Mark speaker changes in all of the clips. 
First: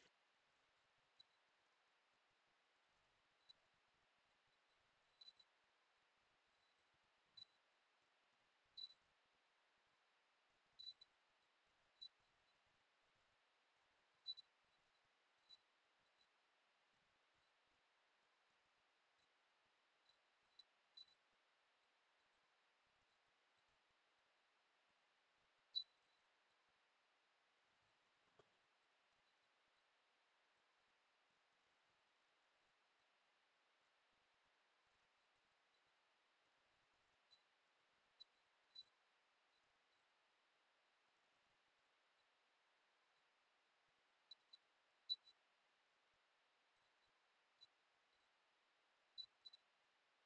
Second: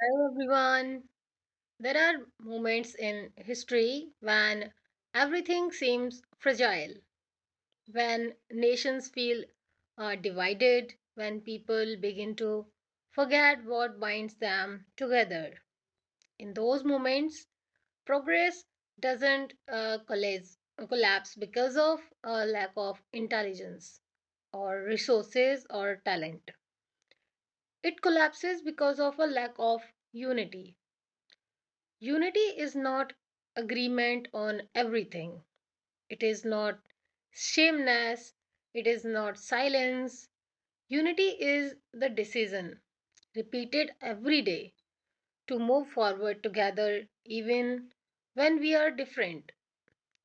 Speaker 1: Hello, everyone. There are moments in history when everything seems fragile, when nations feel divided, when people begin to forget what binds them together. In those moments, progress doesn't uh, collapse, collapse because of a lack of intelligence or resources or talent. It collapses because of a lack of unity. Unity is not agreement on everything. It is not shameness. It is not silence. Unity is the decision, repeated every day, to move forward together even when we are different.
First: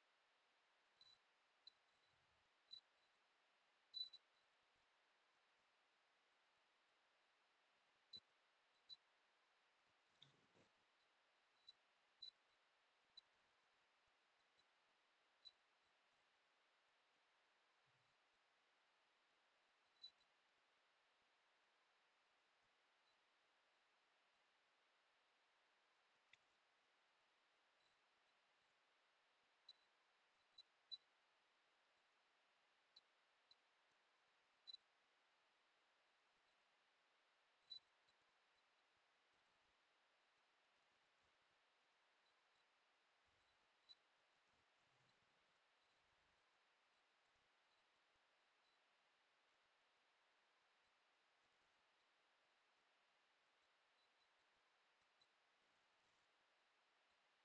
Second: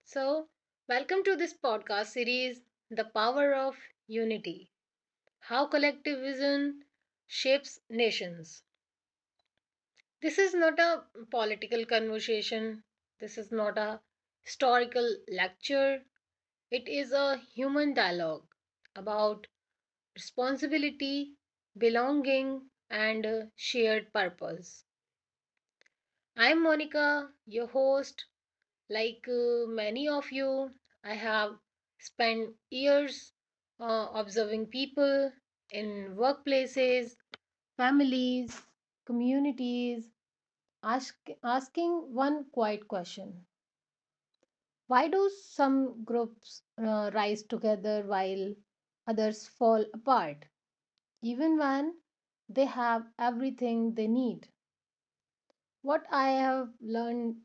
Speaker 1: So, welcome to this podcast series, The Power of Unity: How Collectivism Shapes Nations. This is not a political conversation. This is not a historical lecture. It is a human dialogue about responsibility, belonging, and shared purpose. I'm Monica, your host. Like many of you, I have spent years observing people in workplaces, families, communities, ask, asking one quiet question: why do some groups rise together while others fall apart even when they have everything they need? What I have learned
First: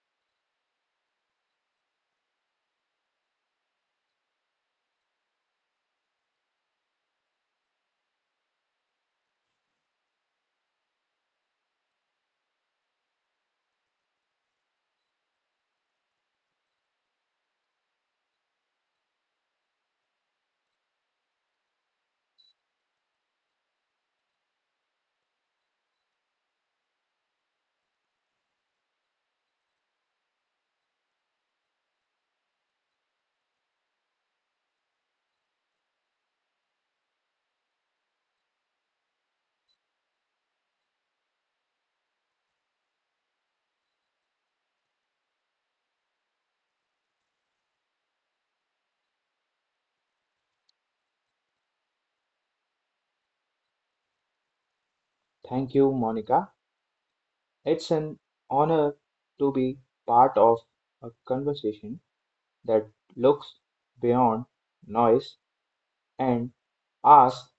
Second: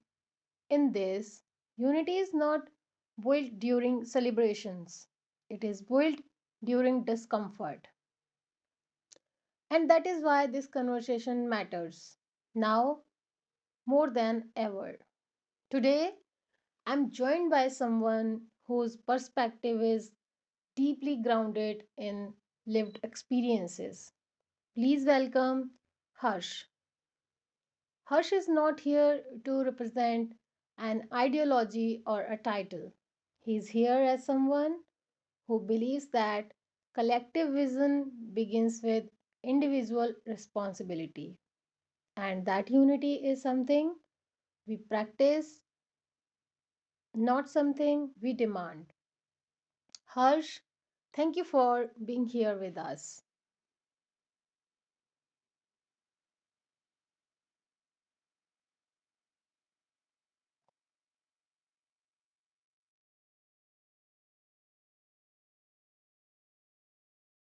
Speaker 1: in this: unity is not built during celebrations, it is built during discomfort. And that is why this conversation matters now more than ever. Today I'm joined by someone whose perspective is deeply grounded in lived experiences. Please welcome Harsh. Harsh is not here to represent an ideology or a title. He's here as someone who believes that collective vision begins with individual responsibility, and that unity is something we practice, not something we demand. Harsh, thank you for being here with us.
Speaker 2: Thank you, Monica. It's an honor to be part of a conversation that looks beyond noise and asks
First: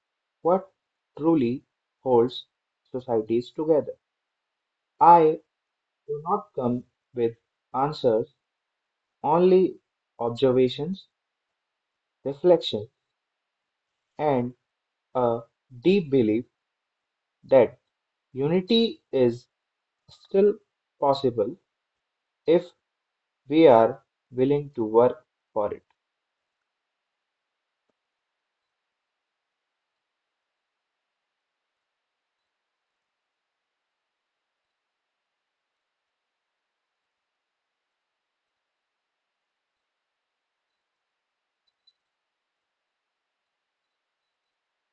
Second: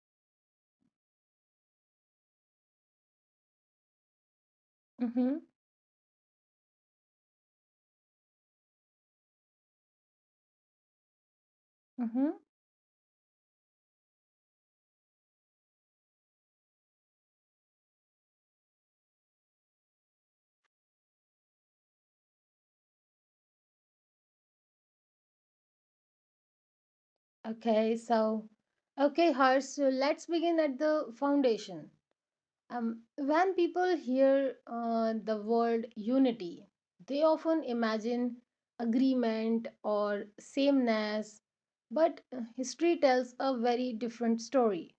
Speaker 2: what truly holds societies together. I
Speaker 1: Mm-hmm.
Speaker 2: do not come with answers, only observations,
Speaker 1: Mm-hmm.
Speaker 2: reflection, and a deep belief that unity is still possible if we are willing to work for it.
Speaker 1: Okay, so, okay, Harsh, so let's begin at the foundation. When people hear the word unity, they often imagine agreement or sameness, but history tells a very different story.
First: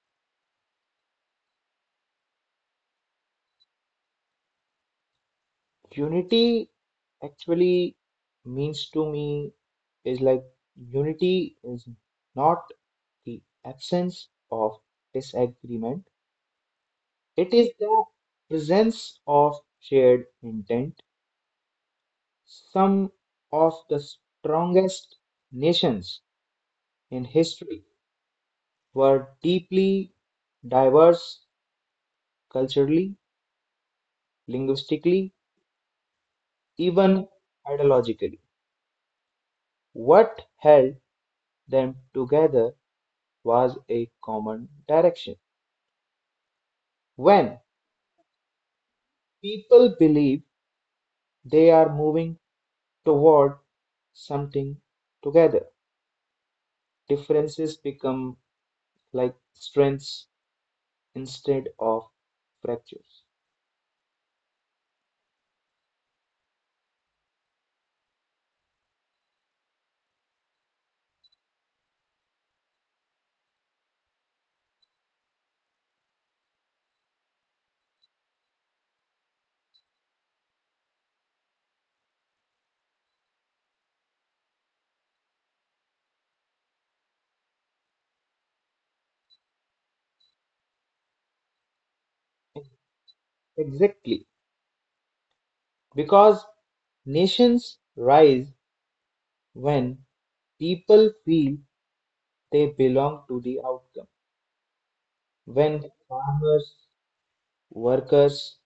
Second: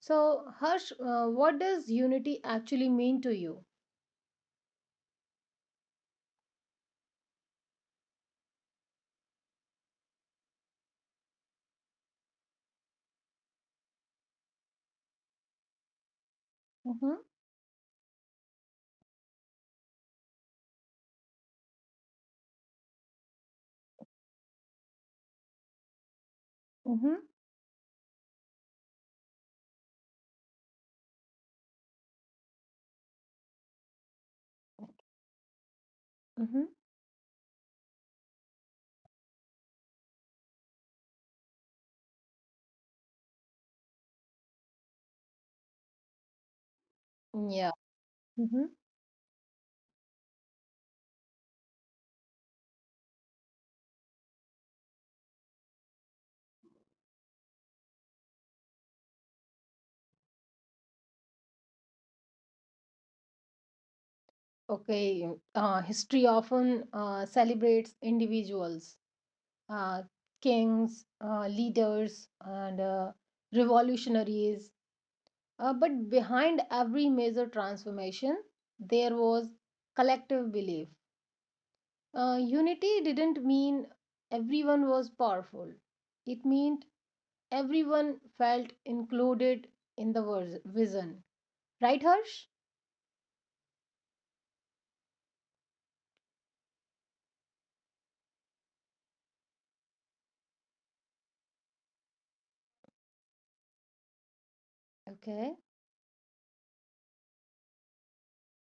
Speaker 1: So, Harsh, what does unity actually mean to you?
Speaker 2: Unity actually means to me is like unity is not the absence of disagreement,
Speaker 1: Mm-hmm.
Speaker 2: it is the presence of shared intent. Some of the strongest nations
Speaker 1: Mm-hmm.
Speaker 2: in history were deeply diverse culturally, linguistically,
Speaker 1: Mm-hmm.
Speaker 2: even ideologically. What held them together was a common direction. When
Speaker 1: Yeah.
Speaker 2: people believe they are moving toward something together, differences become like strengths instead of fractures.
Speaker 1: Okay. History often celebrates individuals, uh, kings, leaders, and revolutionaries. But behind every major transformation, there was collective belief. Unity didn't mean everyone was powerful, it meant everyone felt included in the vision. Right, Harsh?
Speaker 2: Exactly. Because nations rise when people feel they belong to the outcome.
Speaker 1: Okay.
Speaker 2: When farmers, workers,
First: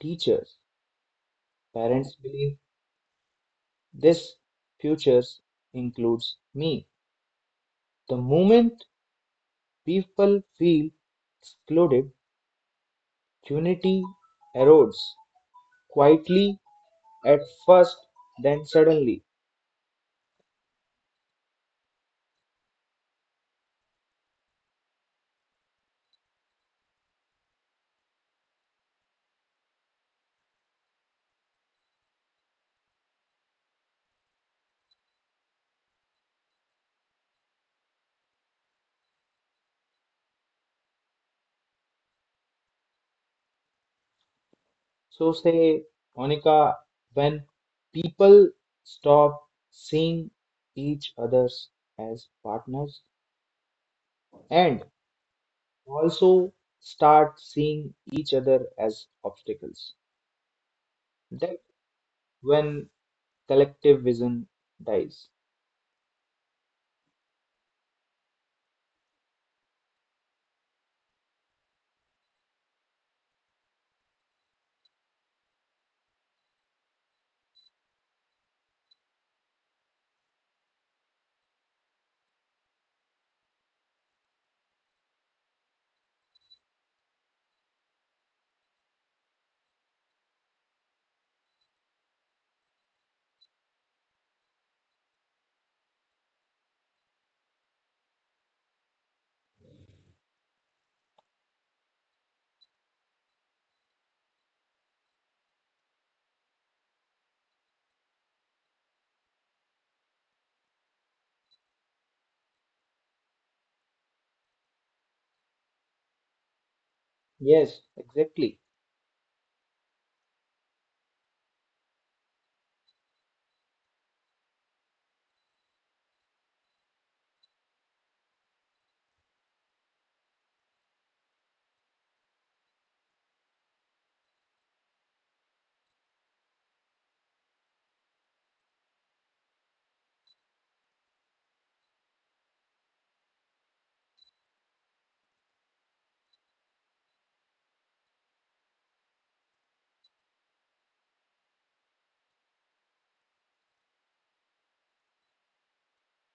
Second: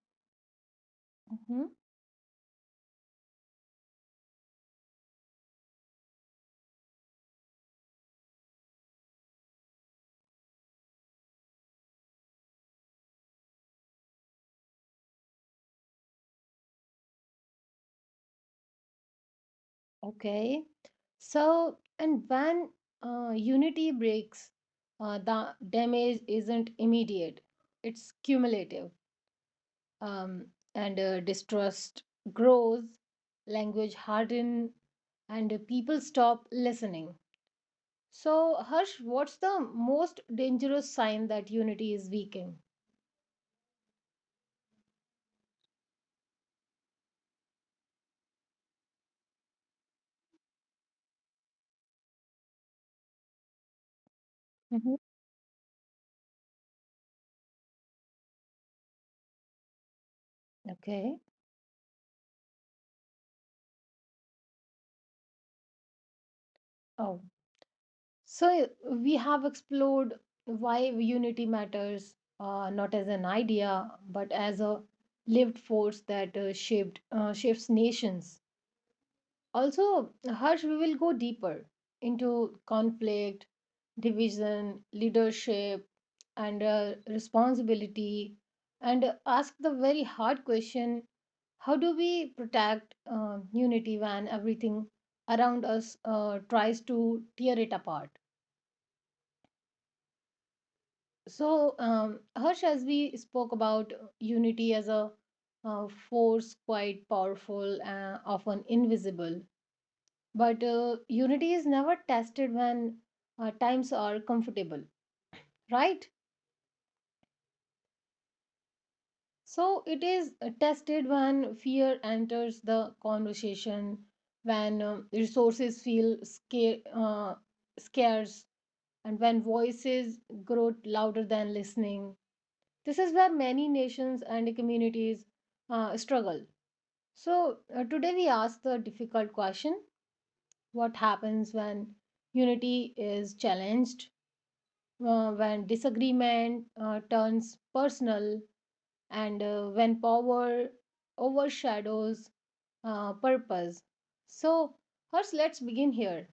Speaker 2: teachers,
Speaker 1: Mm-hmm.
Speaker 2: parents believe this future includes me. The moment people feel excluded, unity erodes quietly at first, then suddenly.
Speaker 1: Okay. So, and when unity breaks, the damage isn't immediate, it's cumulative. Um, and distrust grows, language harden, and people stop listening. So, Harsh, what's the most dangerous sign that unity is weakening?
Speaker 2: So, say, Monica, when people stop seeing each others as partners and
Speaker 1: Mhm.
Speaker 2: also start seeing each other as obstacles,
Speaker 1: Okay.
Speaker 2: that when collective vision dies.
Speaker 1: So we have explored why unity matters, not as an idea, but as a lived force that shaped shapes nations. Also, Harsh, we will go deeper into conflict, division, leadership, and responsibility, and ask the very hard question: how do we protect unity when everything around us tries to tear it apart? So, Harsh, as we spoke about unity as a force quite powerful, often invisible, but unity is never tested when times are comfortable, right?
Speaker 2: Yes, exactly.
Speaker 1: So, it is tested when fear enters the conversation, when resources feel scarce, and when voices grow louder than listening. This is where many nations and communities struggle. So, today we ask the difficult question: what happens when unity is challenged, when disagreement turns personal, and when power overshadows purpose? So, first, let's begin here.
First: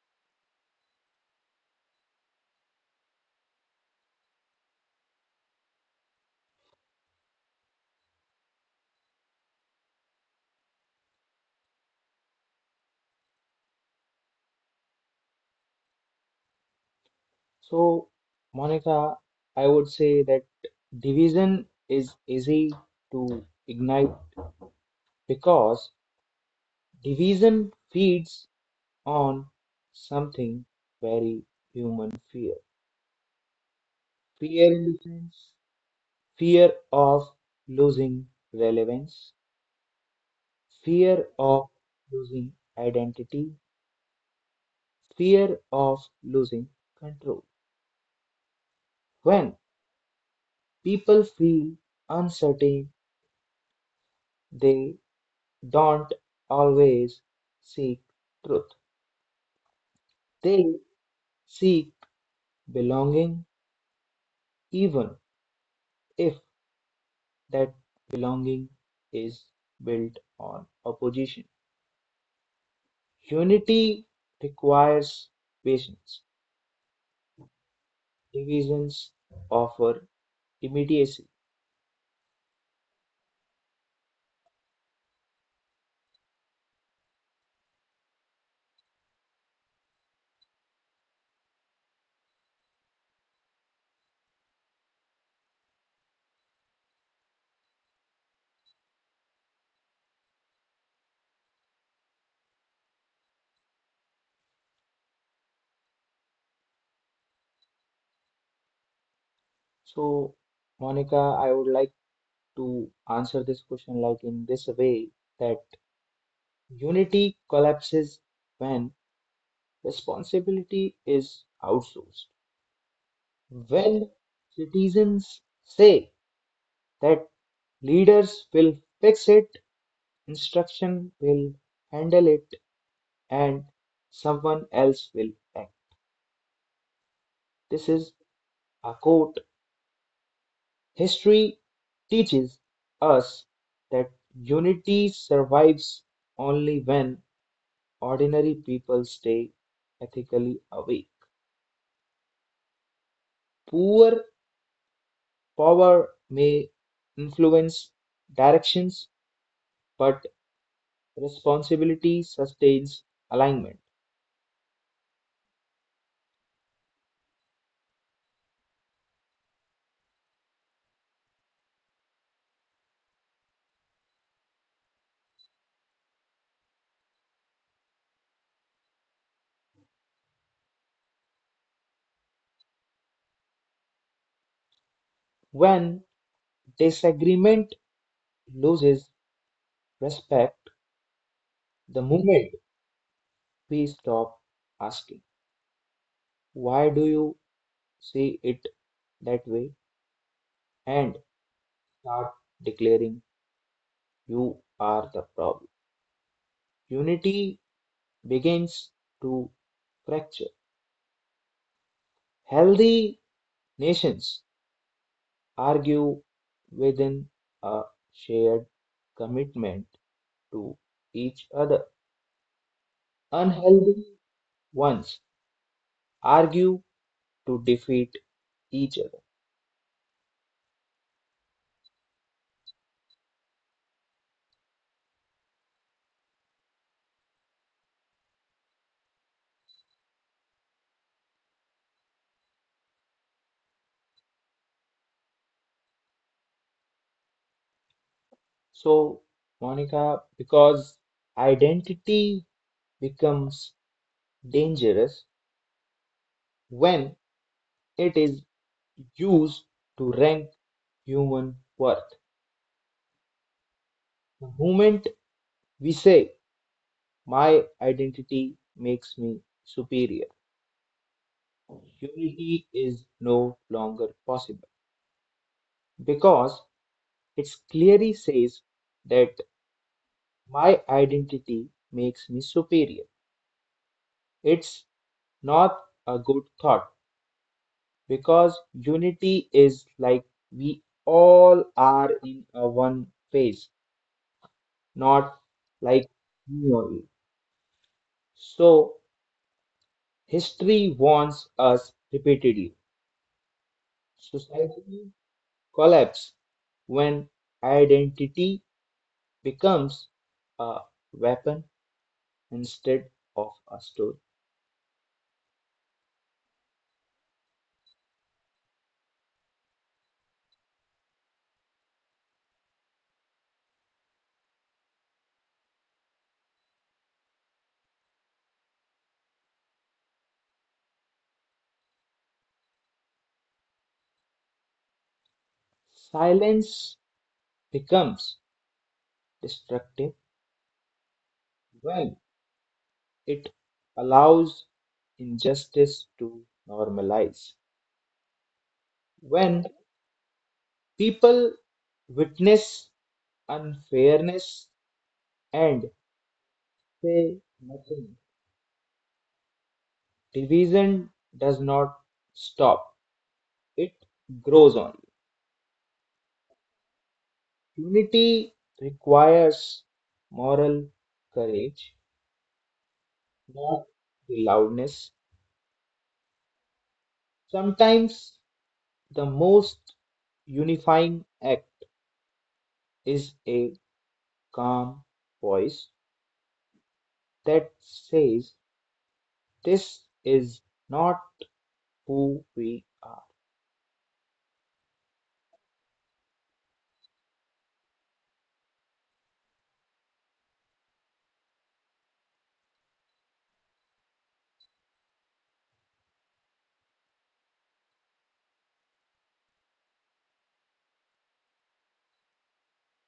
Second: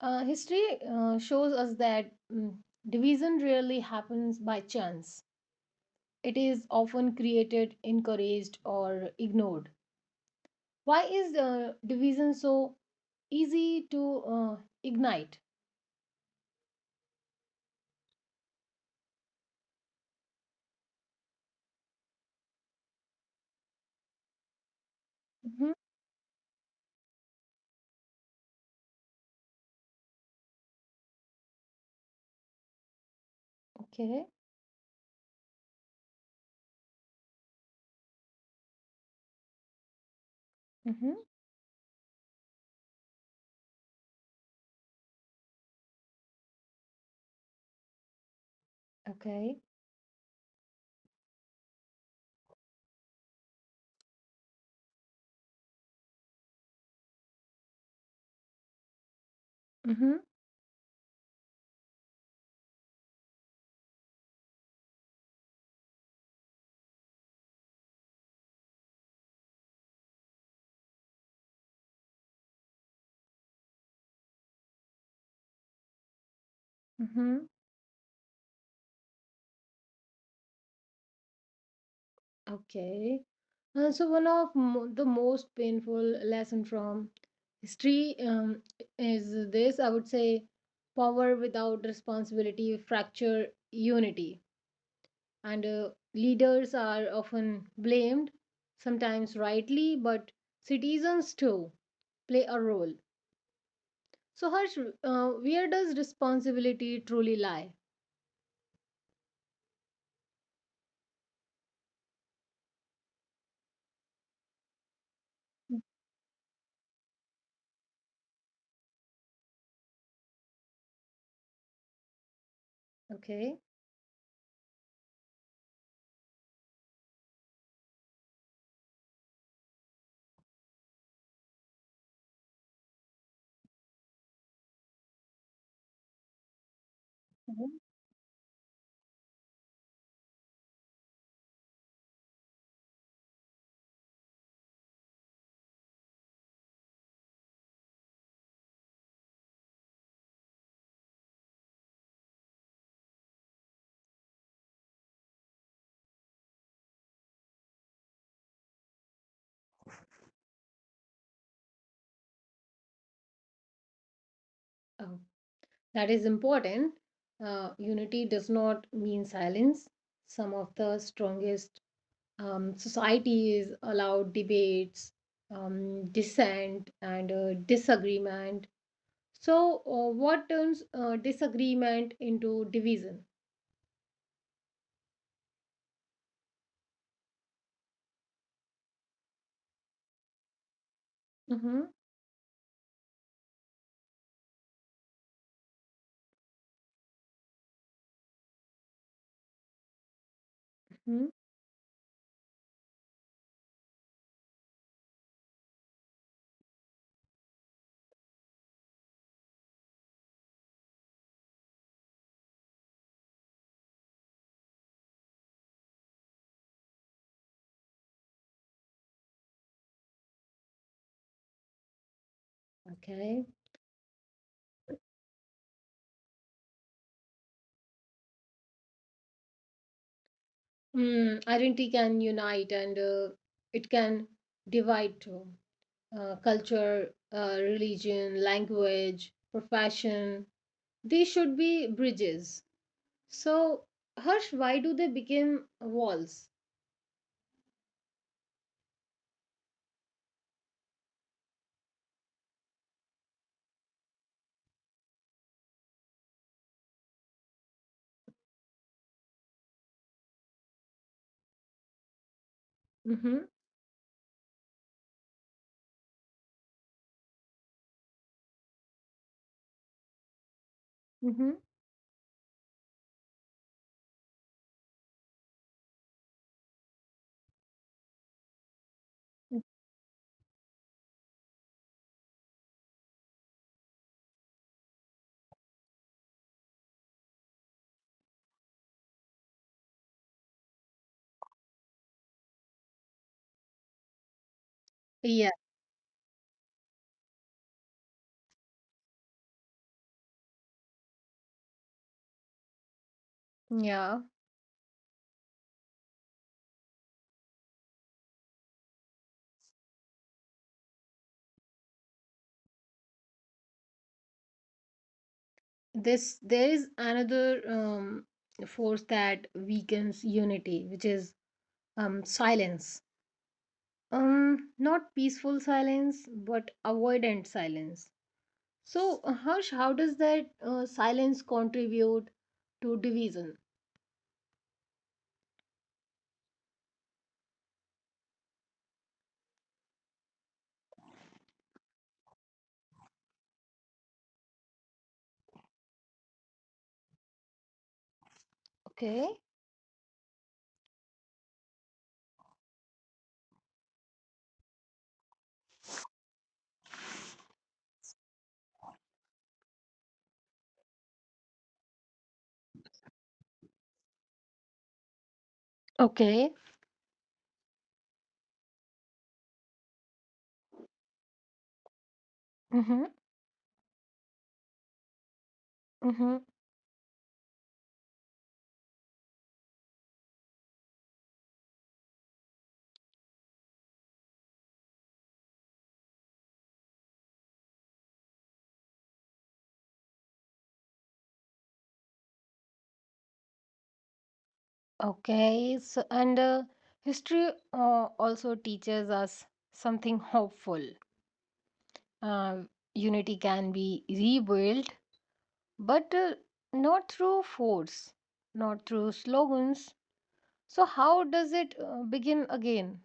Speaker 1: History shows us that division rarely happens by chance. It is often created, encouraged, or ignored. Why is division so easy to uh, ignite?
Speaker 2: So, Monica, I would say that division is easy to ignite
Speaker 1: Hmm.
Speaker 2: because division feeds on something very human fear.
Speaker 1: Okay.
Speaker 2: Fear in the sense, fear of losing relevance,
Speaker 1: Hmm.
Speaker 2: fear of losing identity, fear of losing control. When
Speaker 1: Okay.
Speaker 2: people feel uncertain, they don't always seek truth.
Speaker 1: Hmm.
Speaker 2: They seek belonging, even if that belonging is built on opposition. Unity requires patience,
Speaker 1: Hmm.
Speaker 2: divisions offer immediacy.
Speaker 1: Okay. So one of the most painful lesson from history is this. I would say, power without responsibility fracture unity. And leaders are often blamed, sometimes rightly, but citizens too play a role. So, Harsh, where does responsibility truly lie?
Speaker 2: So, Monica, I would like to answer this question like in this way that unity collapses when responsibility is outsourced.
Speaker 1: Okay.
Speaker 2: When citizens say that leaders will fix it, instruction will handle it, and someone else will act.
Speaker 1: Mhm.
Speaker 2: This is a quote. History teaches us that unity survives only when ordinary people stay ethically awake. Poor power may influence directions, but responsibility sustains alignment.
Speaker 1: Oh, that is important. Unity does not mean silence. Some of the strongest societies allow debates, dissent, and disagreement. So, what turns disagreement into division?
Speaker 2: When disagreement loses respect,
Speaker 1: Mm-hmm.
Speaker 2: the moment we stop asking, "Why do you see it that way?" and
Speaker 1: Hmm.
Speaker 2: start declaring, "You are the problem." Unity begins to fracture. Healthy nations argue within a shared commitment to each other.
Speaker 1: Okay.
Speaker 2: Unhealthy ones argue to defeat each other.
Speaker 1: Identity can unite, and it can divide too. Culture, religion, language, profession, they should be bridges. So, Harsh, why do they become walls?
Speaker 2: So, Monica, because identity becomes dangerous when it is used to rank human worth.
Speaker 1: Mm-hmm.
Speaker 2: The moment we say, "My identity makes me superior,"
Speaker 1: Mm-hmm.
Speaker 2: unity is no longer possible because it clearly says that my identity makes me superior. It's not a good thought because unity is like we all are in a one phase, not
Speaker 1: Yeah.
Speaker 2: like me only. So history warns us repeatedly.
Speaker 1: Yeah.
Speaker 2: Society collapse when identity becomes a weapon instead of a story.
Speaker 1: this There is another force that weakens unity, which is, silence. Not peaceful silence, but avoidant silence. So, Harsh, how does that silence contribute to division?
Speaker 2: Silence becomes destructive when it allows injustice to normalize.
Speaker 1: Okay.
Speaker 2: When people witness unfairness and say nothing, division does not stop, it grows on.
Speaker 1: Okay.
Speaker 2: Unity requires moral courage,
Speaker 1: Mm-hmm.
Speaker 2: not the loudness.
Speaker 1: Mm-hmm.
Speaker 2: Sometimes the most unifying act is a calm voice that says, "This is not who we are."
Speaker 1: Okay. So, and history also teaches us something hopeful. Uh, Unity can be rebuilt, but not through force, not through slogans. So, how does it begin again?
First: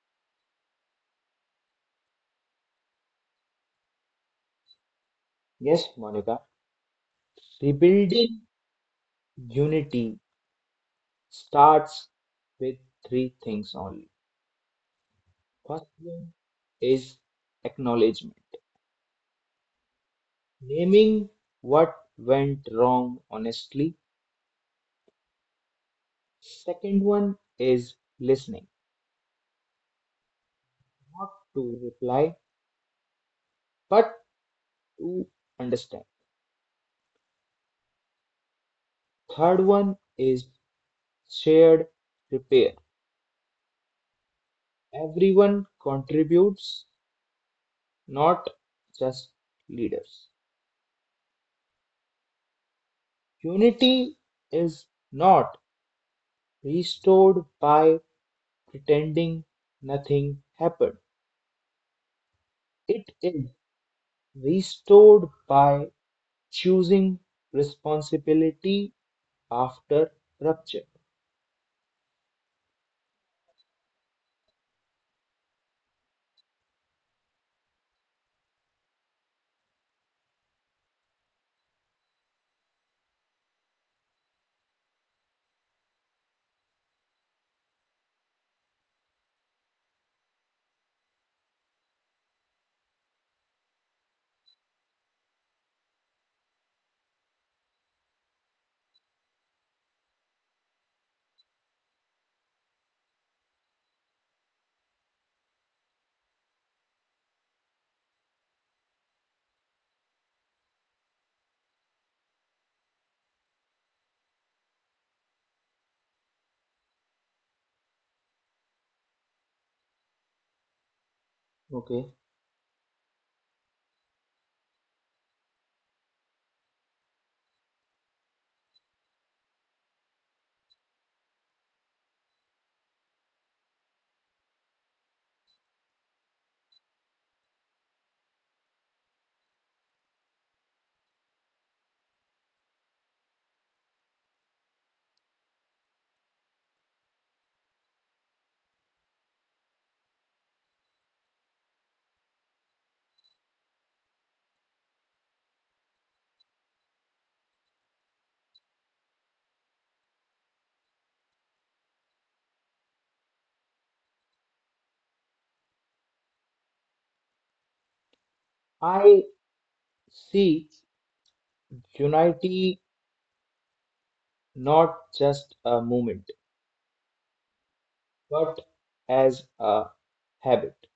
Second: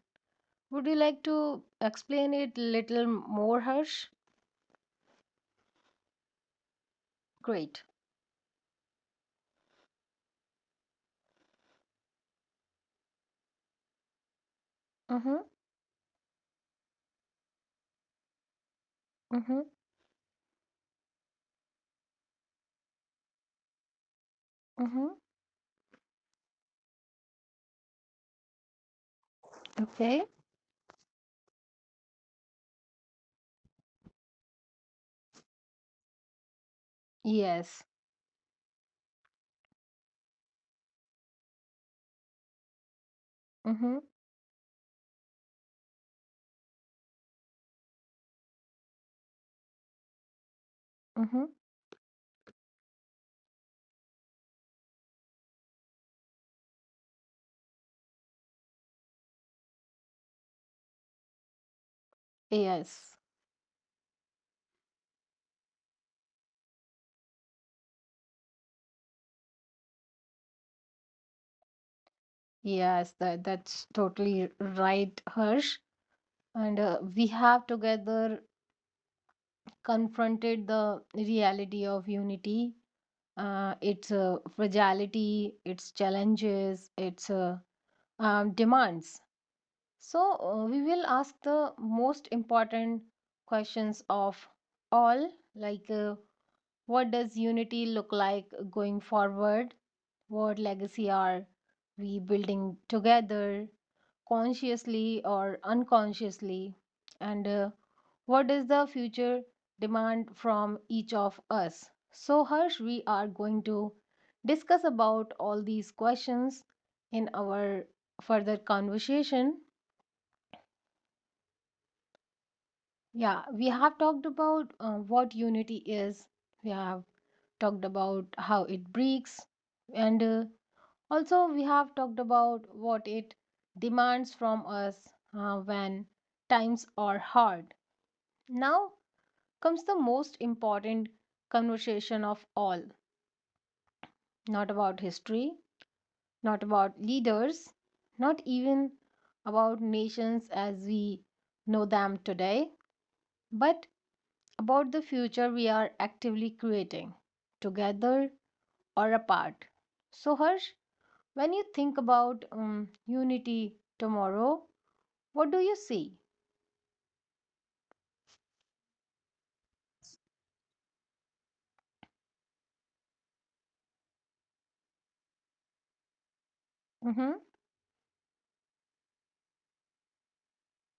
Speaker 1: Would you like to explain it little more, Harsh?
Speaker 2: Yes, Monica,
Speaker 1: Great.
Speaker 2: rebuilding unity starts with three things only.
Speaker 1: Mm-hmm.
Speaker 2: First one is acknowledgement,
Speaker 1: Mm-hmm.
Speaker 2: naming what went wrong honestly.
Speaker 1: Mm-hmm.
Speaker 2: Second one is listening,
Speaker 1: Okay.
Speaker 2: not to reply, but to understand.
Speaker 1: Yes.
Speaker 2: Third one is shared repair.
Speaker 1: Mm-hmm.
Speaker 2: Everyone contributes not just leaders.
Speaker 1: Mm-hmm.
Speaker 2: Unity is not restored by pretending nothing happened. It
Speaker 1: Yes.
Speaker 2: is restored by choosing responsibility after rupture.
Speaker 1: Yes, that's totally right, Harsh. And we have together confronted the reality of unity, its fragility, its challenges, its demands. So, we will ask the most important questions of all, like what does unity look like going forward? What legacy are we building together, consciously or unconsciously? And what does the future demand from each of us? So, Harsh, we are going to discuss about all these questions in our further conversation.
Speaker 2: Okay.
Speaker 1: Yeah, we have talked about what unity is. We have talked about how it breaks, and also we have talked about what it demands from us when times are hard. Now comes the most important conversation of all. Not about history, not about leaders, not even about nations as we know them today, but about the future we are actively creating, together or apart. So, Harsh, when you think about unity tomorrow, what do you see?
Speaker 2: I see unity not just a movement,
Speaker 1: Mm-hmm.
Speaker 2: but as a habit.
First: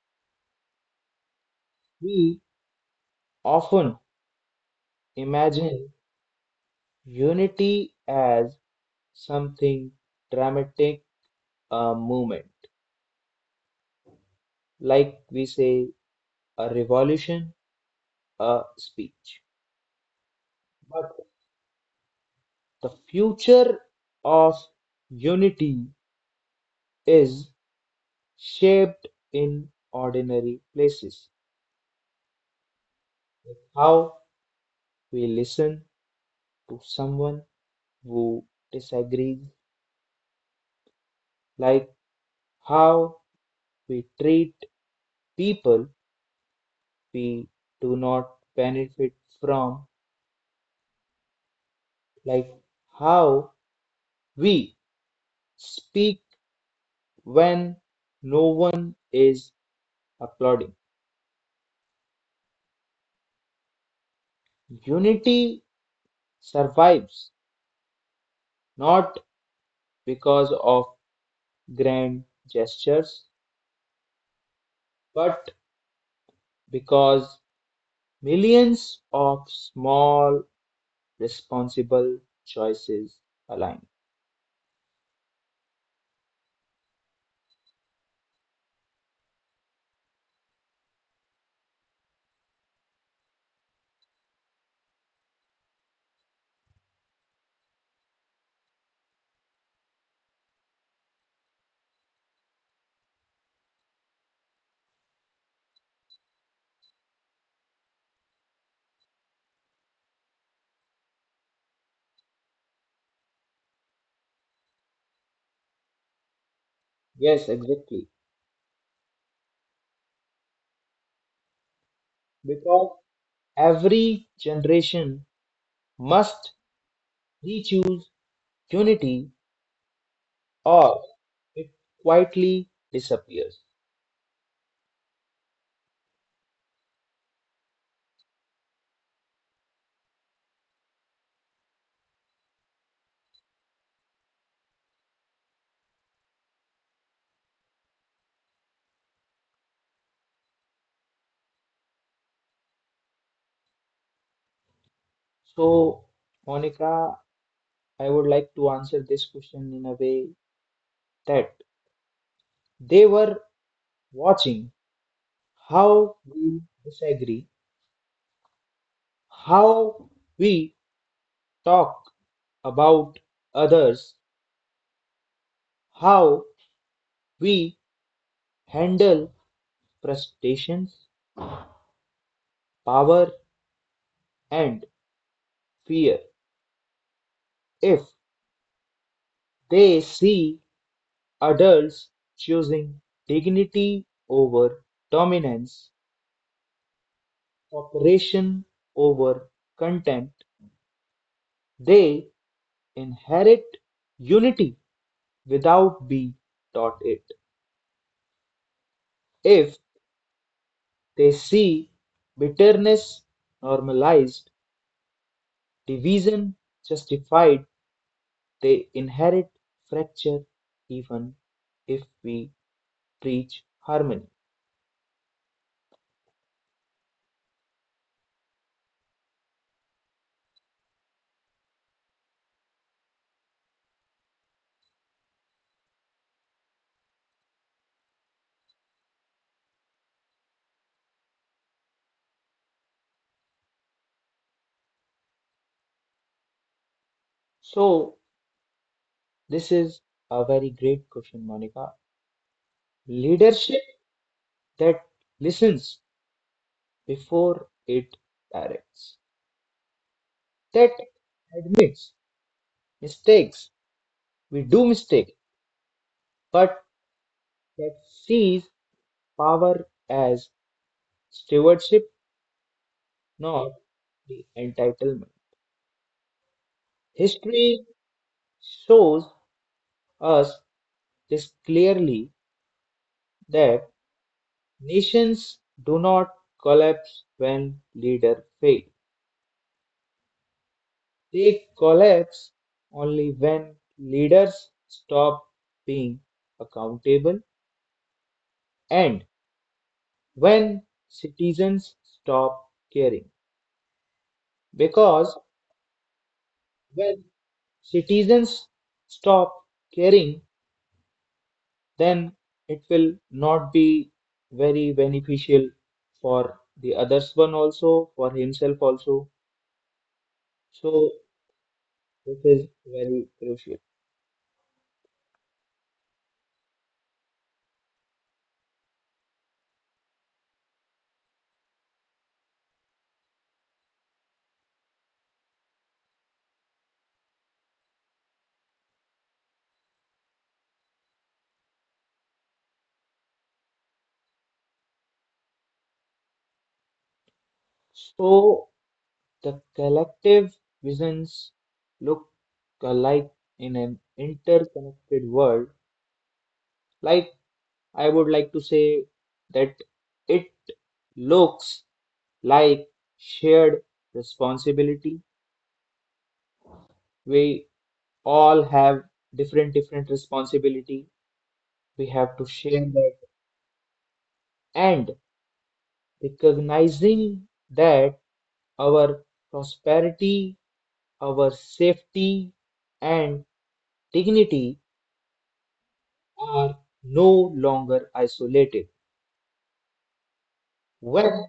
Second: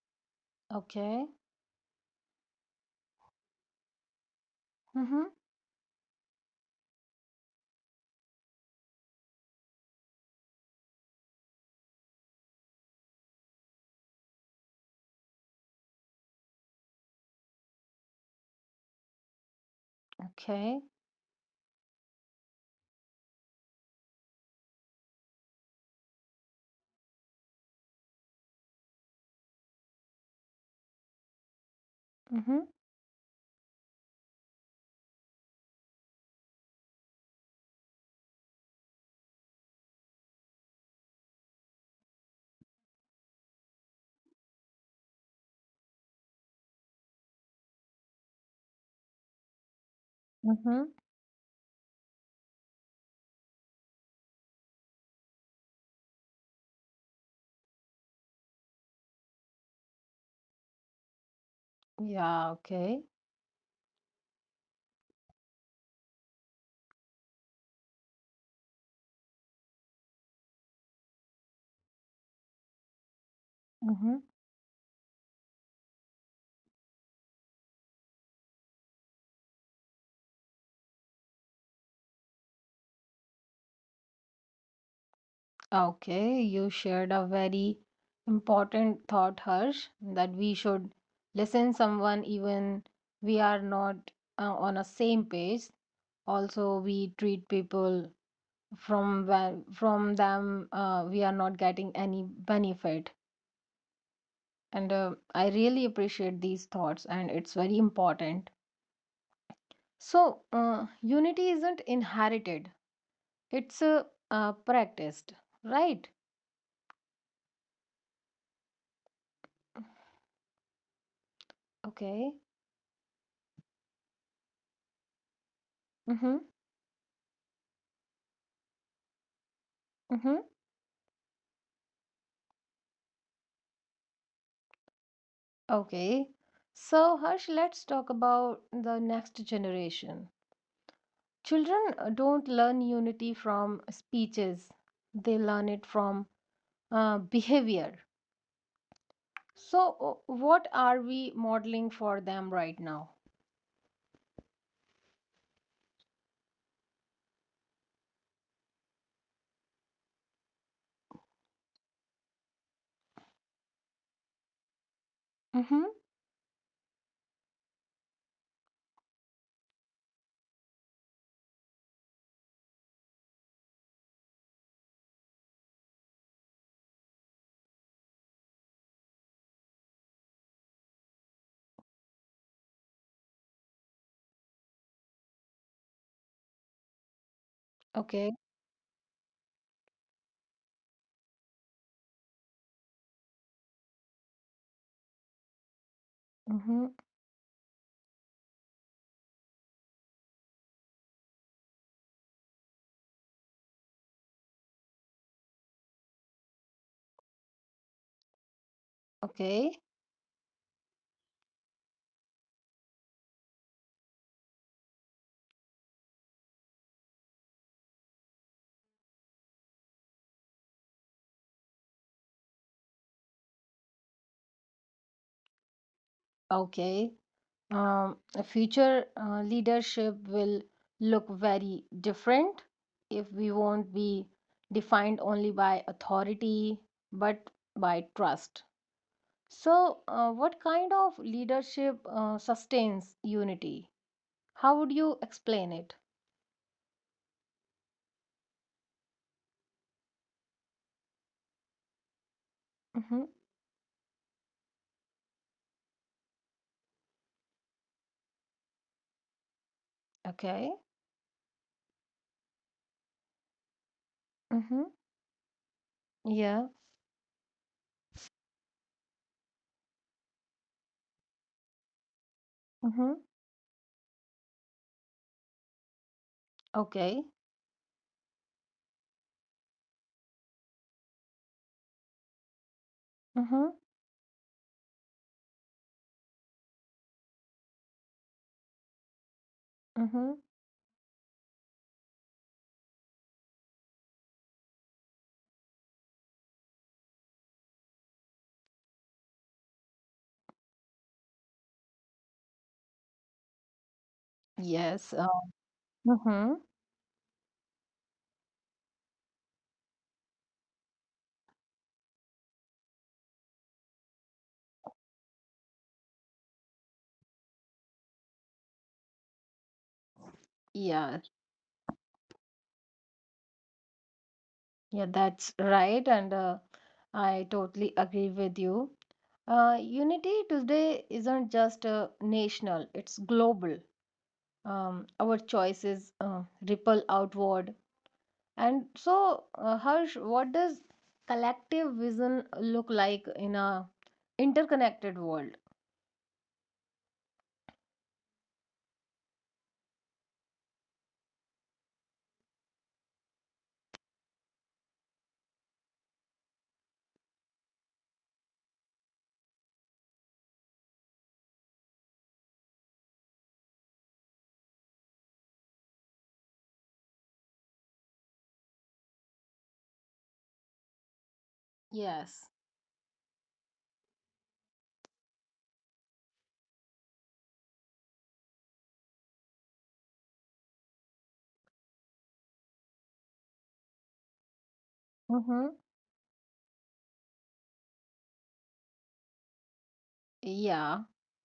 Speaker 1: Okay.
Speaker 2: We often
Speaker 1: Mm-hmm.
Speaker 2: imagine unity as something dramatic, a movement, like we say, a revolution, a speech.
Speaker 1: Okay.
Speaker 2: But the future of unity is shaped in ordinary places.
Speaker 1: Mm-hmm.
Speaker 2: How we listen to someone who disagrees, like how we treat people we do not benefit from,
Speaker 1: Mm-hmm.
Speaker 2: like how we speak when no one is applauding.
Speaker 1: Yeah, okay.
Speaker 2: Unity survives not because of grand gestures,
Speaker 1: Mm-hmm.
Speaker 2: but because millions of small, responsible choices align.
Speaker 1: Okay, you shared a very important thought, Harsh, that we should listen someone even we are not on a same page. Also, we treat people from them we are not getting any benefit, and I really appreciate these thoughts and it's very important. So unity isn't inherited, it's practiced, right?
Speaker 2: Yes, exactly.
Speaker 1: Okay.
Speaker 2: Because every generation
Speaker 1: Mm-hmm.
Speaker 2: must re-choose unity
Speaker 1: Mm-hmm.
Speaker 2: or it quietly disappears.
Speaker 1: Okay, so, Harsh, let's talk about the next generation. Children don't learn unity from speeches, they learn it from behavior. So, what are we modeling for them right now?
Speaker 2: So, Monica, I would like to answer this question in a way that they were watching
Speaker 1: Mm-hmm.
Speaker 2: how we disagree, how we talk about others, how we handle frustrations, power, and fear. If
Speaker 1: Okay.
Speaker 2: they see adults choosing dignity over dominance,
Speaker 1: Mm-hmm.
Speaker 2: cooperation over contempt, they inherit unity without be taught it.
Speaker 1: Okay.
Speaker 2: If they see bitterness normalized, division justified, they inherit fracture even if we preach harmony.
Speaker 1: Okay. A future leadership will look very different if we won't be defined only by authority, but by trust. So, what kind of leadership sustains unity? How would you explain it?
Speaker 2: So, this is a very great question, Monica.
Speaker 1: Mm-hmm.
Speaker 2: Leadership that listens before it directs,
Speaker 1: Okay.
Speaker 2: that admits mistakes, we
Speaker 1: Mm-hmm.
Speaker 2: do mistake,
Speaker 1: Yeah.
Speaker 2: but that sees power as stewardship,
Speaker 1: Mm-hmm.
Speaker 2: not the entitlement.
Speaker 1: Okay.
Speaker 2: History shows us this clearly
Speaker 1: Mm-hmm.
Speaker 2: that nations do not collapse when leaders fail.
Speaker 1: Mhm.
Speaker 2: They collapse only when leaders stop being accountable and when citizens stop caring.
Speaker 1: Yes,
Speaker 2: Because
Speaker 1: Mhm.
Speaker 2: when citizens stop caring, then it will not be very beneficial for the others one also, for himself also. So
Speaker 1: Yeah,
Speaker 2: this is very crucial.
Speaker 1: yeah, that's right, and I totally agree with you. Unity today isn't just national, it's global. Our choices ripple outward. And so, Harsh, what does collective vision look like in a interconnected world?
Speaker 2: So the collective visions look alike in an interconnected world. Like I would like to say that it looks like shared responsibility. We all have different different responsibility we have to
Speaker 1: Yes.
Speaker 2: share that and recognizing that our prosperity, our safety, and dignity
Speaker 1: Mhm.
Speaker 2: are no longer isolated.
Speaker 1: Yeah.
Speaker 2: When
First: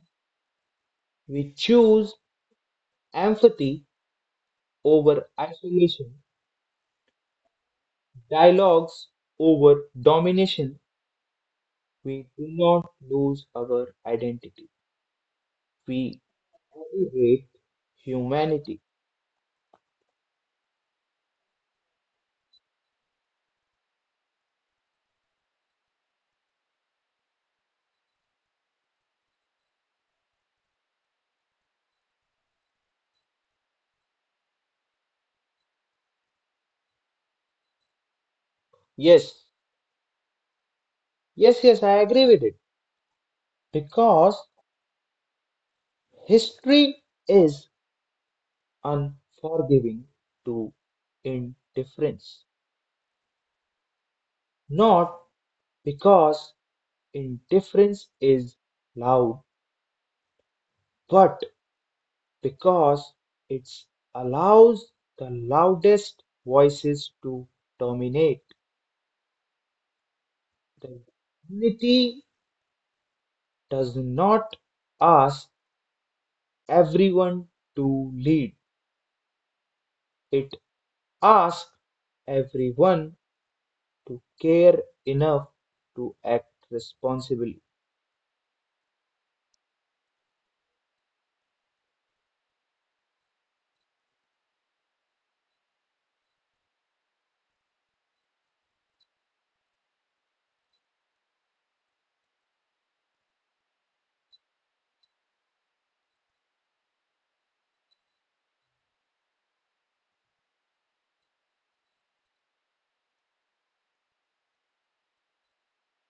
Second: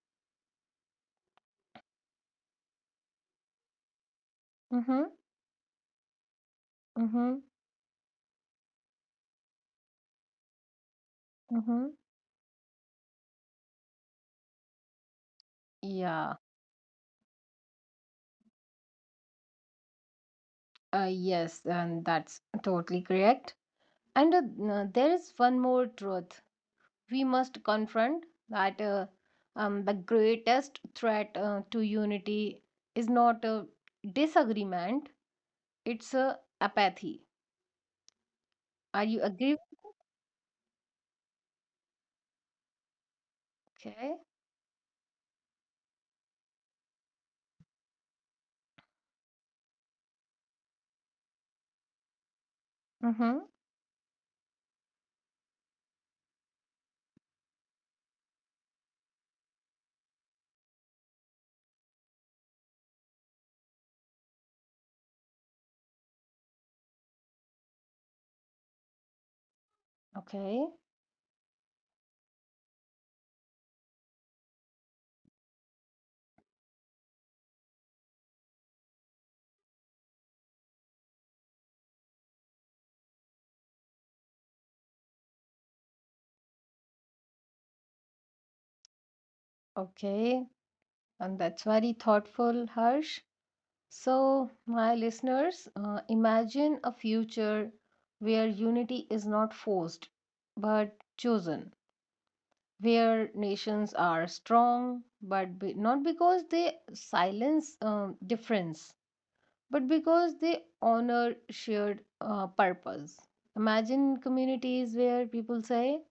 Speaker 2: we choose empathy
Speaker 1: Mhm.
Speaker 2: over isolation,
Speaker 1: Mhm.
Speaker 2: dialogues over domination,
Speaker 1: Mhm.
Speaker 2: we do not lose our identity. We
Speaker 1: Yeah.
Speaker 2: elevate humanity.
Speaker 1: Yes, and that's totally correct. And there is one more truth we must confront, that the greatest threat to unity is not a disagreement, it's a apathy. Are you
Speaker 2: Yes,
Speaker 1: agree?
Speaker 2: yes, yes, I agree with it
Speaker 1: Okay.
Speaker 2: because history is unforgiving to indifference,
Speaker 1: Mm-hmm.
Speaker 2: not because indifference is loud, but because it allows the loudest voices to dominate.
Speaker 1: Okay.
Speaker 2: The unity does not ask everyone to lead, it asks everyone to care enough to act responsibly.
Speaker 1: Okay. And that's very thoughtful, Harsh. So, my listeners, imagine a future where unity is not forced but chosen, where nations are strong, but not because they silence difference, but because they honor shared purpose. Imagine communities where people say,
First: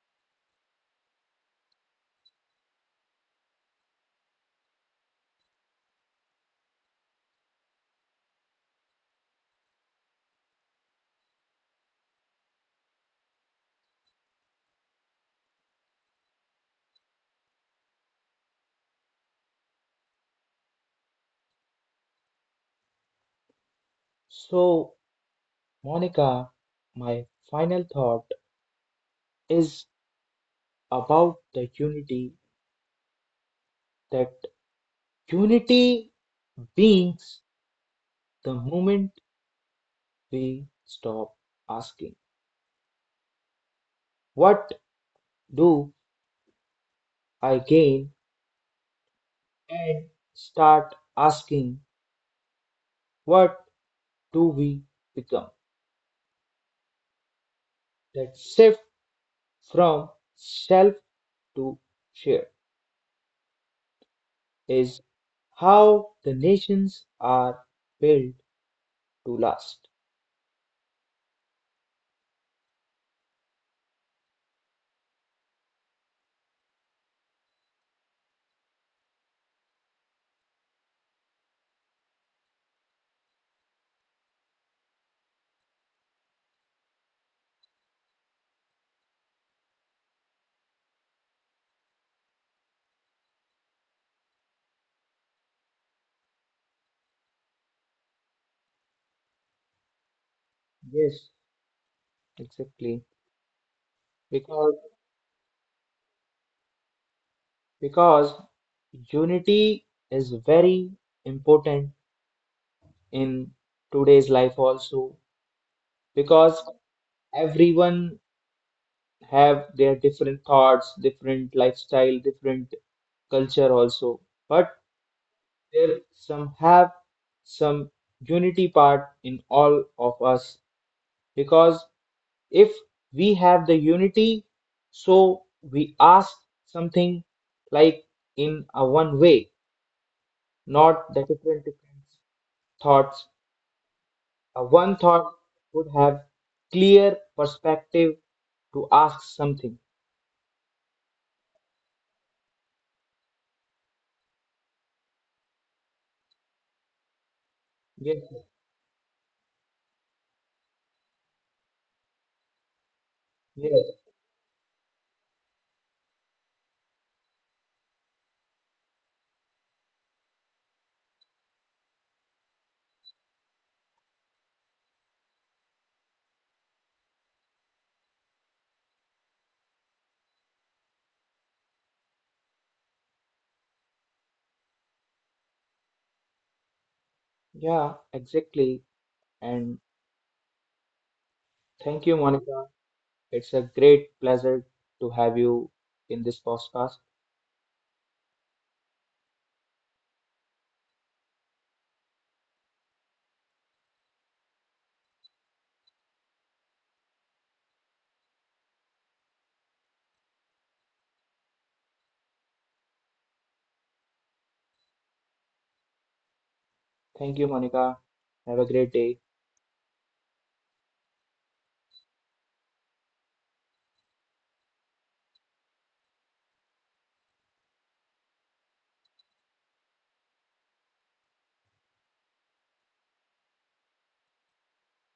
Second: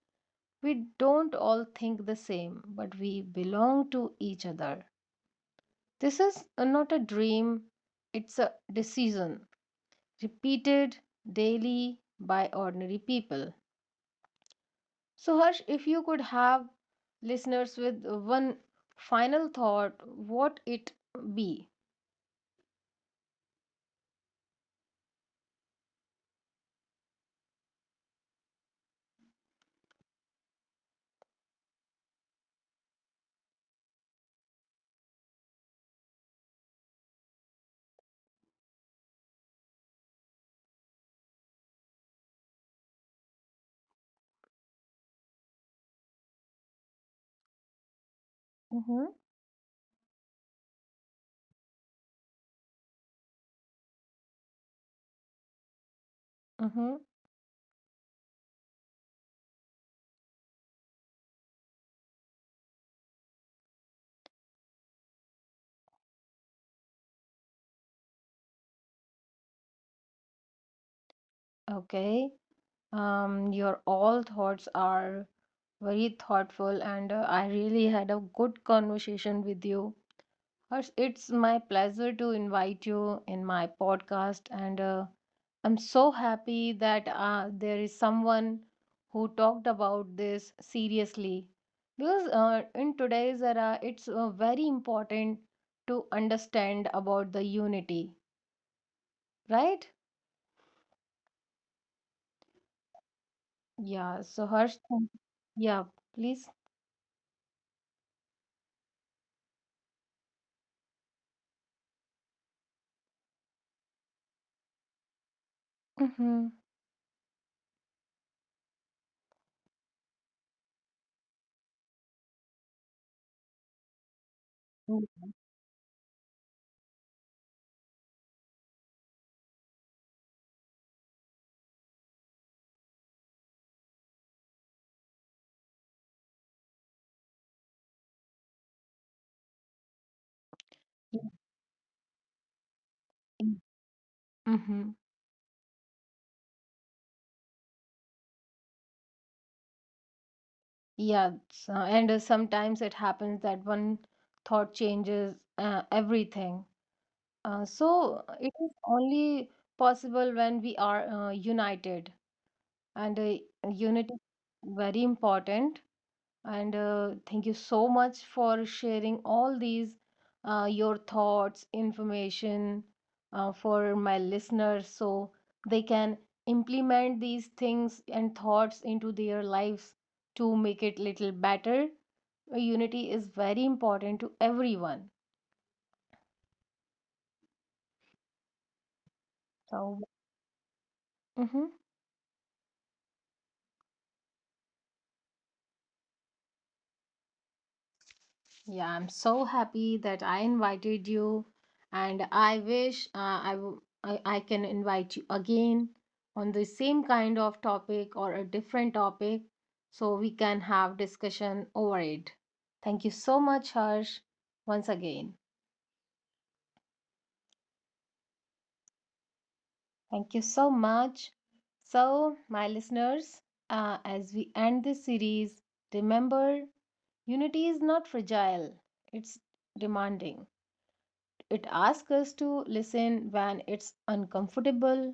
Speaker 1: "We don't all think the same, but we belong to each other." This is not a dream, it's a decision, repeated daily by ordinary people. So, Harsh, if you could have listeners with one final thought, what it be?
Speaker 2: So, Monica, my final thought is about the unity that unity beings the moment we stop asking, "What do I gain?"
Speaker 1: Mm-hmm.
Speaker 2: and start asking, "What do we become?"
Speaker 1: Mm-hmm.
Speaker 2: That shift from self to share is how the nations are built to last.
Speaker 1: Okay. Your all thoughts are very thoughtful, and I really had a good conversation with you. Harsh, it's my pleasure to invite you in my podcast, and I'm so happy that there is someone who talked about this seriously, because in today's era, it's very important to understand about the unity, right?
Speaker 2: Yes, exactly.
Speaker 1: Yeah. So, Harsh,
Speaker 2: because
Speaker 1: yeah, please.
Speaker 2: because unity is very important in today's life also
Speaker 1: Mm-hmm.
Speaker 2: because everyone have their different thoughts, different lifestyle, different culture also. But there some have some unity part in all of us because if we have the unity, so we ask something like in a one way not the different different thoughts.
Speaker 1: Mm-hmm.
Speaker 2: One thought would have clear perspective to ask something.
Speaker 1: Yeah, so, and sometimes it happens that one thought changes everything. So
Speaker 2: Yes,
Speaker 1: it is only possible when we are united, and
Speaker 2: yes,
Speaker 1: unity very important, and thank you so much for sharing all these your thoughts information for my listeners, so they can implement these things and thoughts into their lives to make it little better. Unity is very important to everyone,
Speaker 2: yeah, exactly. And
Speaker 1: so. Mhm.
Speaker 2: thank you, Monica. It's a great pleasure to have you in this podcast.
Speaker 1: Yeah, I'm so happy that I invited you, and I wish I, w- I can invite you again on the same kind of topic or a different topic so we can have discussion over it. Thank you so much, Harsh, once again.
Speaker 2: Thank you, Monica. Have a great day.
Speaker 1: Thank you so much. So, my listeners, as we end this series, remember, unity is not fragile, it's demanding. It asks us to listen when it's uncomfortable,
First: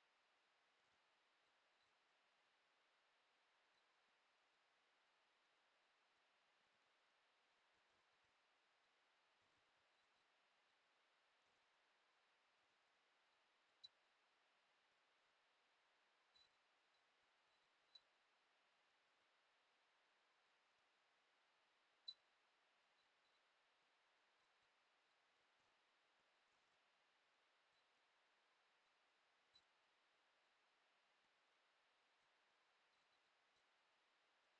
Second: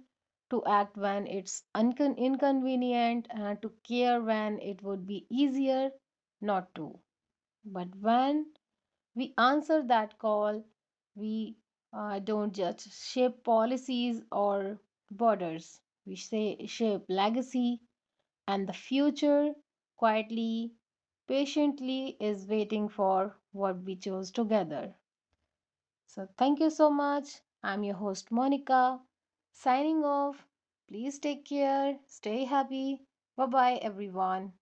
Speaker 1: to act when it's inconvenient, and to care when it would be easier not to. But when we answer that call, we don't just shape policies or borders. We say shape legacy, and the future quietly, patiently is waiting for what we chose together. So, thank you so much. I'm your host, Monica, signing off. Please take care, stay happy. Bye bye, everyone.